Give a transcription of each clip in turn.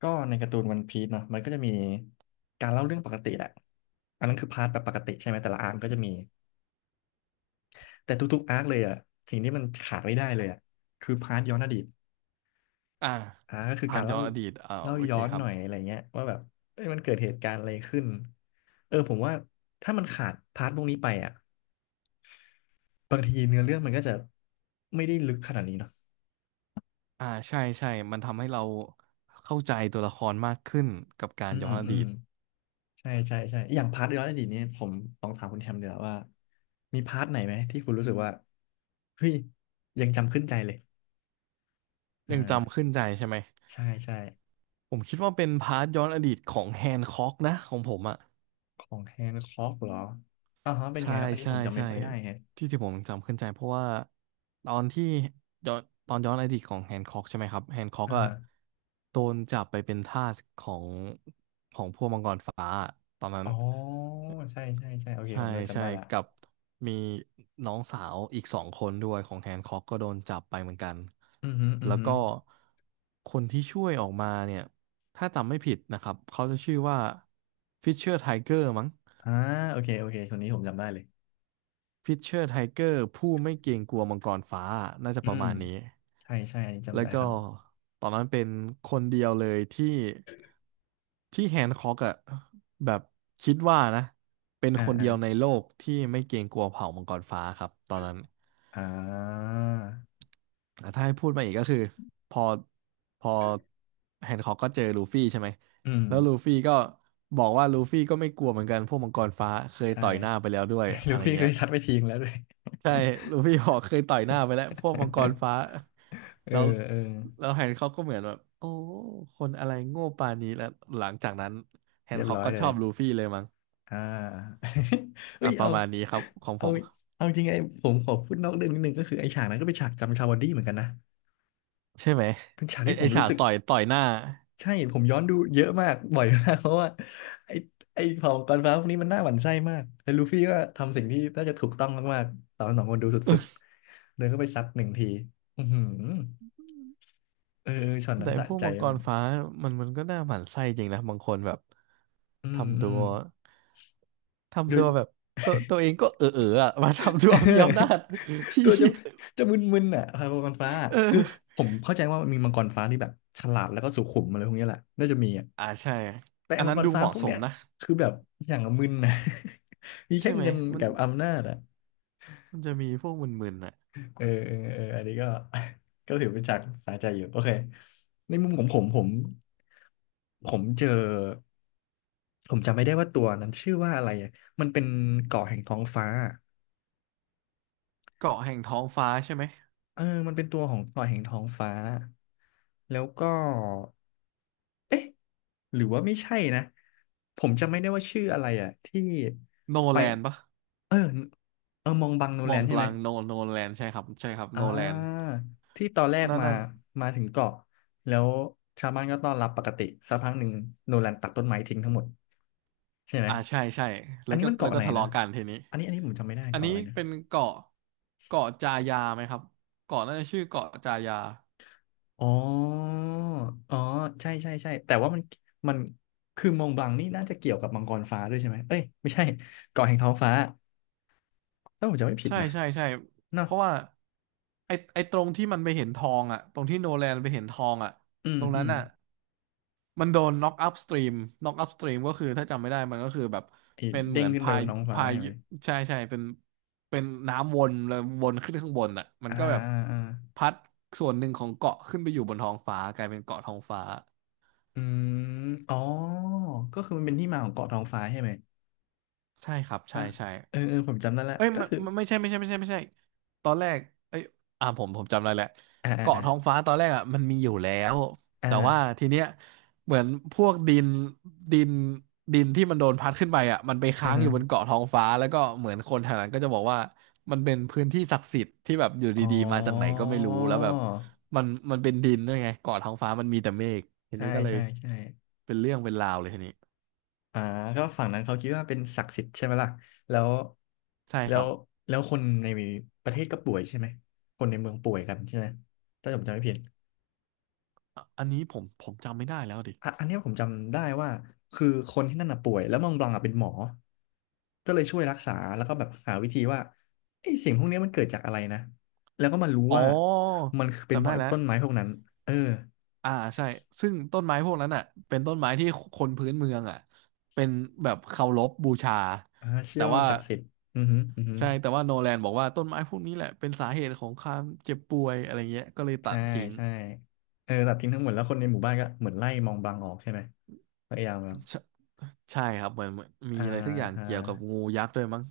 ก็ในการ์ตูนวันพีซเนาะมันก็จะมีการเล่าเรื่องปกติแหละอันนั้นคือพาร์ทแบบปกติใช่ไหมแต่ละอาร์คก็จะมีแต่ทุกๆอาร์คเลยอ่ะสิ่งที่มันขาดไม่ได้เลยอ่ะคือพาร์ทย้อนอดีตอ่าก็คือผ่ากานรย้เล่าอนอดีตโอเคย้อนครัหบน่อยอะไรเงี้ยว่าแบบเอ้ยมันเกิดเหตุการณ์อะไรขึ้นเออผมว่าถ้ามันขาดพาร์ทพวกนี้ไปอ่ะบางทีเนื้อเรื่องมันก็จะไม่ได้ลึกขนาดนี้เนาะอ่าใช่ใช่มันทำให้เราเข้าใจตัวละครมากขึ้นกับการอืย้มอนออืดีม ตใช่ใช่ใช่อย่างพาร์ทย้อนอดีตนี้ผมลองถามคุณแฮมเดี๋ยวาว่ามีพาร์ทไหนไหมที่คุณรู้สึกว่าเฮ้ยยังจำขึ้นใจเลยอยังจำ่าขึ้นใจใช่ไหมใช่ใช่ผมคิดว่าเป็นพาร์ทย้อนอดีตของแฮนค็อกนะของผมอ่ะของแฮนค็อกเหรออ่าฮะเป็นยังใช่ไงครับอันนี้ใช่ผมจำไม่ใช่ค่อยได้แฮะที่ผมจำขึ้นใจเพราะว่าตอนที่ย้อนตอนย้อนอดีตของแฮนค็อกใช่ไหมครับแฮนค็อกอ่าอะฮะโดนจับไปเป็นทาสของพวกมังกรฟ้าตอนนั้น อ๋อใช่ใช่ใช่โอเคใช่ผมเริ่มจำใช่ได้ละกับมีน้องสาวอีกสองคนด้วยของแฮนค็อกก็โดนจับไปเหมือนกันอือฮึอือแล้วฮึก็คนที่ช่วยออกมาเนี่ยถ้าจำไม่ผิดนะครับเขาจะชื่อว่าฟิชเชอร์ไทเกอร์มั้ง อ่าโอเคโอเคคนนี้ผมจำได้เลยพิชเชอร์ไทเกอร์ผู้ไม่เกรงกลัวมังกรฟ้าน่าจะอืประมมาณนี้ใช่ใช่อันนี้แล้จำวได้ก็ครับตอนนั้นเป็นคนเดียวเลยที่แฮนค็อกอะแบบคิดว่านะเป็นอ่าคนอ่าเดียวในโลกที่ไม่เกรงกลัวเผ่ามังกรฟ้าครับตอนนั้นอ่าอ่ะถ้าให้พูดมาอีกก็คือพอพอแฮนค็อกก็เจอลูฟี่ใช่ไหมอืมแล้วลูฟี่ก็บอกว่าลูฟี่ก็ไม่กลัวเหมือนกันพวกมังกรฟ้าเคยใช่ต่อยหน้าไปแล้วด้วยใช่ อะลูไรฟี่เคเงี้ย ยชัดไปทิ้งแล้วด้วย ใช่ลูฟพี่หอกเคยต่อยหน้าไปแล้วพวกมังกรฟ้า เออแล้วเออแล้วแฮนค็อกก็เหมือนแบบโอ้คนอะไรโง่ปานนี้แล้ว หลังจากนั้นแฮเรีนยบค็อกร้อยก็เลชยอบลูฟี่เลยมั้งอ่า เอ้อ่ะยประมาณนี้ครับของผเอา ม เอาจริงผมขอพูดนอกเรื่องนิดนึงก็คือไอ้ฉากนั้นก็เป็นฉากจำชาวดี้เหมือนกันนะใช่ไหมเป็นฉากไอที่ผไอมฉารู้กสึกต่อยหน้า ใช่ผมย้อนดูเยอะมาก บ่อยมากเพราะว่าไอ้ไอ้เผ่ามังกรฟ้าพวกนี้มันน่าหวั่นไส้มากแล้วลูฟี่ก็ทำสิ่งที่น่าจะถูกต้องมากๆตอนสองคนดูสุดๆเดินเข้าไปซัดหนึ่งทีอือหือเออเออช็อตนั้แต่นสะพวกใจมังกมารกฟ้ามันก็น่าหมั่นไส้จริงนะบางคนแบบ อืมทำอืตัมว โดทำตัย วแบบตัวเองก็เอออ่ะ มาทำตัวมีอำนาจ ตัวจะ มึนๆอ่ะครับมังกรฟ้าคือเออผมเข้าใจว่ามันมีมังกรฟ้าที่แบบฉลาดแล้วก็สุขุมอะไรพวกเนี้ยแหละน่าจะมีอ่ะใช่แต่อันมังนั้กนรดูฟ้าเหมาะพวกสเนี้มยนะ คือแบบอย่างละมึนนะ มีแค่ใช่ไหมเงินมันกับอำนาจอ่ะมันจะมีพวกมึนๆน่ะเออเออเอออันนี้ก็ ก็ถือเป็นฉากสาใจอยู่โอเคในมุมของผมผมเจอผมจำไม่ได้ว่าตัวนั้นชื่อว่าอะไรอะมันเป็นเกาะแห่งท้องฟ้าเกาะแห่งท้องฟ้าใช่ไหมเออมันเป็นตัวของเกาะแห่งท้องฟ้าแล้วก็เอ๊ะ หรือว่าไม่ใช่นะผมจำไม่ได้ว่าชื่ออะไรอ่ะที่โนไปแลนปะเออเออมองบังโนมแลองนบใช่ลัไหมงโนแลนใช่ครับใช่ครับอ่โนแลนาที่ตอนแรกนั่นมานั่นมาถึงเกาะแล้วชาวบ้านก็ต้อนรับปกติสักพักหนึ่งโนแลนตัดต้นไม้ทิ้งทั้งหมดใช่ไหมอ่าใช่ใช่อัแล้นวนี้ก็มันแล้วเกาะก็ไหนทะนะเลาะกันทีนี้อันนี้อันนี้ผมจำไม่ได้อันเกาะนี้อะไรนะเป็นเกาะเกาะจายาไหมครับเกาะน่าจะชื่อเกาะจายาอ๋ออ๋อใช่ใช่ใช่แต่ว่ามันมันคือมองบลังนี่น่าจะเกี่ยวกับมังกรฟ้าด้วยใช่ไหมเอ้ยไม่ใช่เกาะแห่งท้องฟ้าถ้าผมจำไม่ผิดใช่นะใช่ใช่เนาะ เพราะว่าไอตรงที่มันไปเห็นทองอ่ะตรงที่โนแลนไปเห็นทองอ่ะอืมตรงอืนั้นมอ่ะ มันโดน knock up stream knock up stream ก็คือถ้าจำไม่ได้มันก็คือแบบไอ้เป็นเหเด้มืงอนขึ้นไปพาบยนท้องฟ้าพายใช่ไหมใช่ใช่เป็นน้ำวนแล้ววนขึ้นข้างบนอ่ะมันอ่าก็แบบอ่าอ่าพัดส่วนหนึ่งของเกาะขึ้นไปอยู่บนท้องฟ้ากลายเป็นเกาะท้องฟ้าอืมอ๋อก็คือมันเป็นที่มาของเกาะท้องฟ้าใช่ไหมใช่ครับใช่ป่ะใช่ เออเออผมจำได้ละเอ้ยก็ไม่คือไม่ไม่ใช่ไม่ใช่ไม่ใช่ไม่ใช่ตอนแรกเอ้ยอ่าผมจำได้แหละอ่าเกาะอ่าท้องฟ้าตอนแรกอ่ะมันมีอยู่แล้วอ่าแต่ว่าทีเนี้ยเหมือนพวกดินดินที่มันโดนพัดขึ้นไปอ่ะมันไปอือค้างอฮะยู่บนเกาะท้องฟ้าแล้วก็เหมือนคนแถวนั้นก็จะบอกว่ามันเป็นพื้นที่ศักดิ์สิทธิ์ที่แบบอยู่อ๋อดีๆมาจากไหนก็ไม่รู้แล้วแบบมันเป็นดินด้วยไงเกาะท้องฟ้ามันมีแต่เมฆทีใช่นี้ก็เลยใช่ใช่เป็นเรื่องเป็นราวเลยทีนี้อ่าก็ฝั่งนั้นเขาคิดว่าเป็นศักดิ์สิทธิ์ใช่ไหมล่ะแล้วใช่แล้ครัวบแล้วคนในประเทศก็ป่วยใช่ไหมคนในเมืองป่วยกันใช่ไหมถ้าผมจำไม่ผิด อะอันนี้ผมจำไม่ได้แล้วดิ อ่ะอันเนี้ยผมจำได้ว่าคือคนที่นั่นน่ะป่วยแล้วมองบลังอ่ะเป็นหมอก็เลยช่วยรักษาแล้วก็แบบหาวิธีว่าไอ้สิ่งพวกเนี้ยมันเกิดจากอะไรนะ แล้วก็มารู้อ๋อว่ามันเป็นเพจำราะได้ไอ้แล้วต้นไม้พวกนั้น เอออ่าใช่ซึ่งต้นไม้พวกนั้นอ่ะเป็นต้นไม้ที่คนพื้นเมืองอ่ะเป็นแบบเคารพบูชาอ่าเชื่อแต่ว่ามัว่านศักดิ์สิทธิ์อือฮึอือฮึใช่แต่ว่าโนแลนบอกว่าต้นไม้พวกนี้แหละเป็นสาเหตุของความเจ็บป่วยอะไรเงี้ยก็เลยตัใช่ดทิ้งใช่เออตัดทิ้งทั้งหมดแล้วคนในหมู่บ้านก็เหมือนไล่มองบลังออกใช่ไหมพยายามแบบใช่ใช่ครับเหมือนมีอ่าอะไรสักอย่างอ่าเกี่ยวกับงูยักษ์ด้วยมั้ง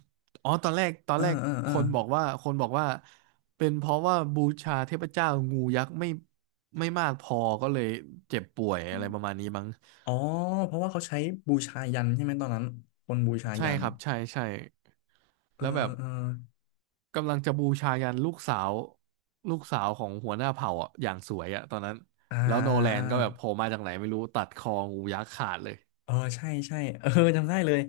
อ๋อตอนแรกตอนเออแรกเออคเออนบอกว่าคนบอกว่าเป็นเพราะว่าบูชาเทพเจ้างูยักษ์ไม่มากพอก็เลยเจ็บป่วยอะไรประมาณนี้มั้ง อ๋อเพราะว่าเขาใช้บูชายัญใช่ไหมตอนนั้นคนบูชาใช่ยัญครับใช่ใช่เออแล้วแบบเออ กำลังจะบูชายันลูกสาวลูกสาวของหัวหน้าเผ่าอ่ะอย่างสวยอ่ะตอนนั้นอ่าแล้วโนอ่าอแลนก็แบบโผล่่ามาจากไหนไม่รู้ตัดคองูยักษ์ขาดเลยเออใช่ใช่เออจำได้เลย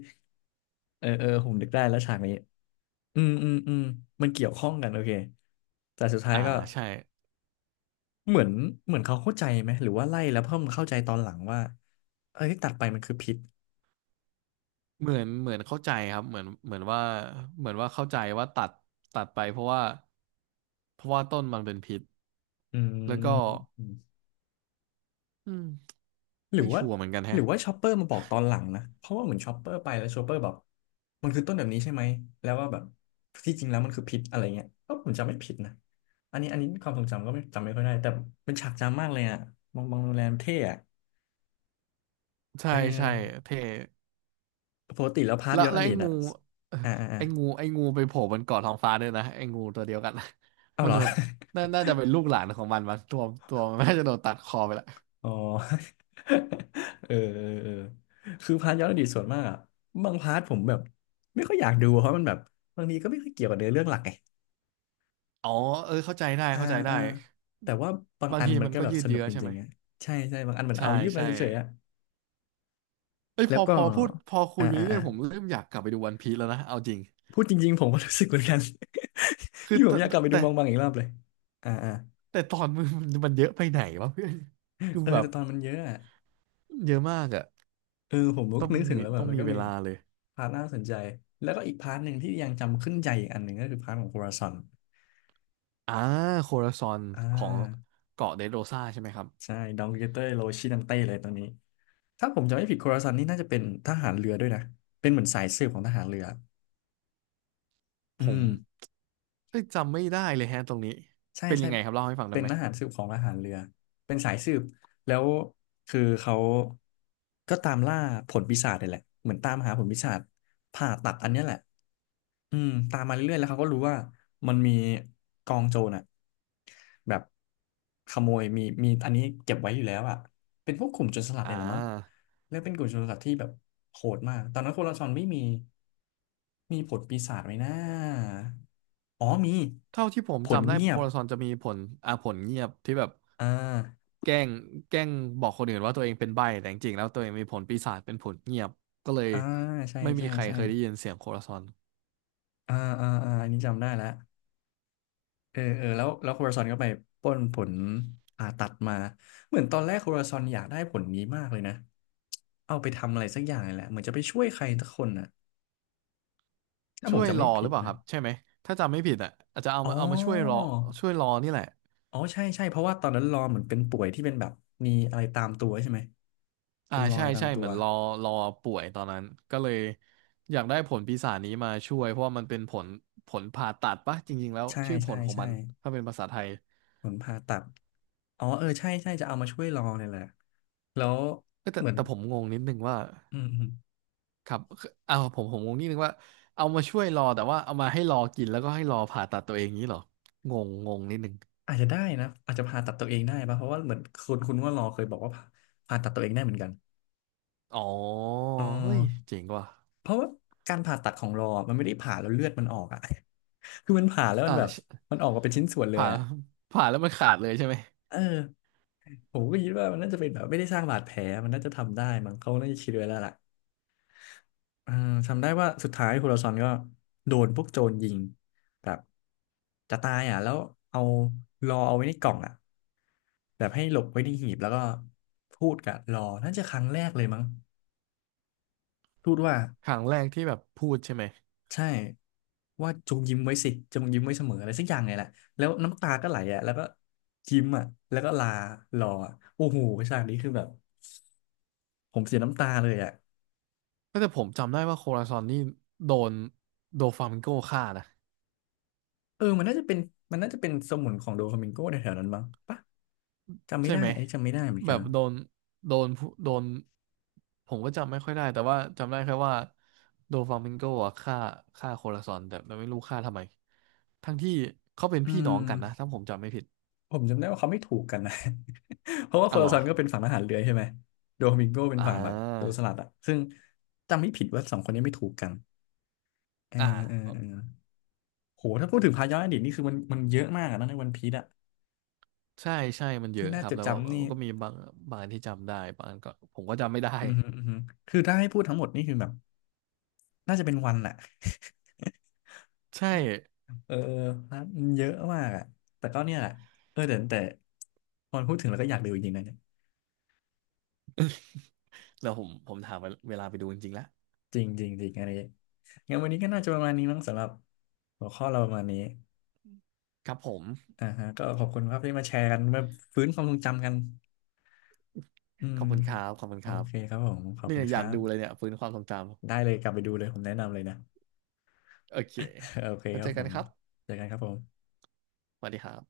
เออเออผมนึกได้แล้วฉากนี้อืมอืมอืมมันเกี่ยวข้องกันโอเคแต่สุดท้ายอ่าก็ใช่เหมือนเขาเข้าใจไหมหรือว่าไล่แล้วเพิ่มเข้าใจตอนหลังว่าเอ้ยตัดไปมันคือพิษเหมือนเข้าใจครับเหมือนว่าเข้าใจว่าตัดไปเพราะว่าต้นมันเป็นพิษอแล้วก็ืม อืมหรือไม่ว่าชัวร์เหมือนกันแฮะชอปเปอร์มาบอกตอนหลังนะเพราะว่าเหมือนชอปเปอร์ไปแล้วชอปเปอร์แบบมันคือต้นแบบนี้ใช่ไหมแล้วว่าแบบที่จริงแล้วมันคือพิษอะไรเงี้ยก็ผมจำไม่ผิดนะอันนี้ความทรงจำก็ไม่จำไม่ค่อยได้แต่เป็นฉากจำมากเลยอ่ะบองบองโรงแรมเท่อะใช่เออใช่เท่ ปกติแล้วพาร์ทแล้วย้อนอแล้วดีไอ้ตงู อ่ะ เอ่ออ่าอ่าอ่าไอ้งูไปโผล่บนเกาะท้องฟ้าด้วยนะไอ้งูตัวเดียวกัน เอา มันเหรอ โดนน่าจะเป็นลูกหลานของมันตัวมันน่าจะโดนตัดคอไปละ อ๋อ เออเออเออคือพาร์ทย้อนอดีตส่วนมากอะบางพาร์ทผมแบบไม่ค่อยอยากดูเพราะมันแบบบางทีก็ไม่ค่อยเกี่ยวกับเนื้อเรื่องหลักไง อ๋อเออเข้าใจได้อ่าอ่าแต่ว่าบางบางอันทีมันมันก็ก็แบบยืดสนุเยื้กอจใช่ไหริมงๆอ่ะใช่ใช่บางอันมันใช่เอายืมมาใช่เฉยๆอ่ะเอ้ยแล้พวอก็พอพูดพอคุอ่ายไปอ่าเรื่อ่าอยๆผมเริ่มอยากกลับไปดูวันพีซแล้วนะเอาจริงพูดจริงๆผมก็รู้สึกเหมือนกัน คือนี่ผมแต่อยากกลับไปดูแต่มองบางอีกรอบเลยอ่าอ่าตอนมันมันเยอะไปไหนวะเพื่อนดูเออแบบแต่ตอนมันเยอะอ่ะเยอะมากอะเออผมก็ต้องนึกถึงมีแล้วแบบมันก็เวมีลาเลย พาร์ทน่าสนใจแล้วก็อีกพาร์ทหนึ่งที่ยังจำขึ้นใจอีกอันหนึ่งก็คือพาร์ทของโคราซอนอ่าโคราซอนอ่ของาเกาะเดโรซาใช่ไหมครับใช่ดองเกเตอร์โรชินังเต้เลยตอนนี้ถ้าผมจำไม่ผิดโคราซอนนี่น่าจะเป็นทหารเรือด้วยนะเป็นเหมือนสายสืบของทหารเรืออืผมม เอ้ยจำไม่ได้เลยฮะตรงนี้ใช่เป็นใช่ยังไงครับเล่าให้ฟังได้เป็นไหมทหารสืบของทหารเรือเป็นสายสืบแล้วคือเขาก็ตามล่าผลปีศาจนี่แหละเหมือนตามหาผลปีศาจผ่าตัดอันเนี้ยแหละตามมาเรื่อยๆแล้วเขาก็รู้ว่ามันมีกองโจรอ่ะแบบขโมยมีอันนี้เก็บไว้อยู่แล้วอ่ะเป็นพวกกลุ่มโจรสลัดอ่เนี่ยแหละมั้งาแล้วเป็นกลุ่มโจรสลัดที่แบบโหดมากตอนนั้นโคราชอนไม่มีมีผลปีศาจไหมนะอ๋อมีเท่าที่ผมผลจำได้เงีโคยบ ราซอนจะมีผลอ่าผลเงียบที่แบบอ่าแกล้งแกล้งบอกคนอื่นว่าตัวเองเป็นใบ้แต่จริงๆแล้วตัวเองมีผลปีศาจเป็นผลเงียบก็เลยอ่าใช่ไม่มีใช่ใครใช่เคยได้ยินเสียงโคราซอนอ่าอันนี้จำได้แล้วแล้วโคราซอนก็ไปปล้นผลผ่าตัดมาเหมือนตอนแรกโคราซอนอยากได้ผลนี้มากเลยนะเอาไปทำอะไรสักอย่างนี่แหละเหมือนจะไปช่วยใครสักคนน่ะถ้าผช่มวยจำรไม่อหผิรือดเปล่าคนะรับใช่ไหมถ้าจำไม่ผิดอ่ะอาจจะเอาอ๋อมาช่วยรอช่วยรอนี่แหละ อ๋อใช่ใช่เพราะว่าตอนนั้นรอเหมือนเป็นป่วยที่เป็นแบบมีอะไรตามตัวใช่ไหมอ่าเป็นรอใช่ยตามใช่ตัเหวมือนรอรอป่วยตอนนั้นก็เลยอยากได้ผลปีศาจนี้มาช่วยเพราะว่ามันเป็นผลผลผ่าตัดปะจริงๆแล้วใช่ชื่อผใช่ลของใช่มันถ้าเป็นภาษาไทยผลผ่าตัดอ๋อเออใช่ใช่จะเอามาช่วยรอเนี่ยแหละแล้วเอ้ยแต่เหมือนแต่ผมงงนิดนึงว่าอืม ครับเอาผมงงนิดนึงว่าเอามาช่วยรอแต่ว่าเอามาให้รอกินแล้วก็ให้รอผ่าตัดตัวเองนี้เหรองงงงนิดนึงอาจจะได้นะอาจจะผ่าตัดตัวเองได้ปะเพราะว่าเหมือนคุณว่ารอเคยบอกว่าผ่าตัดตัวเองได้เหมือนกันอ๋อเออเฮ้ยเจ๋งว่ะเพราะว่าการผ่าตัดของรอมันไม่ได้ผ่าแล้วเลือดมันออกอ่ะ คือมันผ่าแล้วมัอ่านแบบใช่มันออกมาเป็นชิ้นส่วนเลยผ่าอ่ะแล้วมันขาดเลยใช่ไหมเออผมก็คิดว่ามันน่าจะเป็นแบบไม่ได้สร้างบาดแผลมันน่าจะทำได้มั้งเขาน่าจะคิดไว้แล้วล่ะเออจำได้ว่าสุดท้ายโฮโลซอนก็โดนพวกโจรยิงแบบจะตายอ่ะแล้วเอารอเอาไว้ในกล่องอ่ะ แบบให้หลบไว้ที่หีบแล้วก็พูดกับรอน่าจะครั้งแรกเลยมั้งพูดว่าครั้งแรกที่แบบพูดใช่ไหม ใช่ว่าจงยิ้มไว้สิจงยิ้มไว้เสมออะไรสักอย่างไงแหละแล้วน้ำตาก็ไหลอ่ะแล้วก็ยิ้มอ่ะแล้วก็ลารออะโอ้โหฉากนี้คือแบบผมเสียน้ำตาเลยอ่ะก็แต่ผมจำได้ว่าโคราซอนนี่โดนโดฟลามิงโกฆ่านะเออมันน่าจะเป็นสมุนของโดฟามิงโกในแถวนั้นมั้งปะจำไม่ใช่ได้ไหมจำไม่ได้เหมือนแบกับนโดนโดนผู้โดนผมก็จำไม่ค่อยได้แต่ว่าจำได้แค่ว่าโดฟลามิงโกอะฆ่าโคราซอนแต่ไม่รู้ฆ่าทำไมทั้งที่เขาเป็นอืพี่น้องกันนะม ถ้าผมจำไม่ผิดผมจำได้ว่าเขาไม่ถูกกันนะ เพราะว่าโคอะเหลารอซันก็เป็นฝั่งทหารเรือใช่ไหมโดมิงโกเป็นอ่ฝั่งแบบโจราสลัดอะซึ่งจำไม่ผิดว่าสองคนนี้ไม่ถูกกันเอออ่าเออเออโหถ้าพูดถึงพาย้อนอดีตนี่คือมันเยอะมากอะนะในวันพีซอะใช่ใช่มันเยที่อะน่าครัจบดแล้วว่าจำนี่ก็มีบางอันที่จำได้บางอันก็ผมก็จำไม่ได้ อืมฮึอืมฮึคือถ้าให้พูดทั้งหมดนี่คือแบบน่าจะเป็นวันแหละ ใช่ เออเออนะมันเยอะมากอะแต่ก็เนี่ยแหละเออแต่พอพูดถึงแล้วก็อยากดูจริงๆนะเนี่ย แล้วผมถามเวลาไปดูจริงๆแล้วจริงจริงจริงอะไรงั้นวันนี้ก็น่าจะประมาณนี้มั้งสำหรับหัวข้อเราประมาณนี้ ครับผม อ่าฮะก็ขอบคุณครับที่มาแชร์กันมาฟื้นความทรงจำกันอืขมอบคุณครับ ขอบคุณโอครับเคครับผมขอบเนี่คุยณคอยารักดูเลยบเนี่ยฟื้นความทรงจได้เลยกลับไปดูเลยผมแนะนำเลยนะ ำ โอเค โอเคแล้วครัเจบอผกันมครับ เจอกันครับผมสวัสดีครับ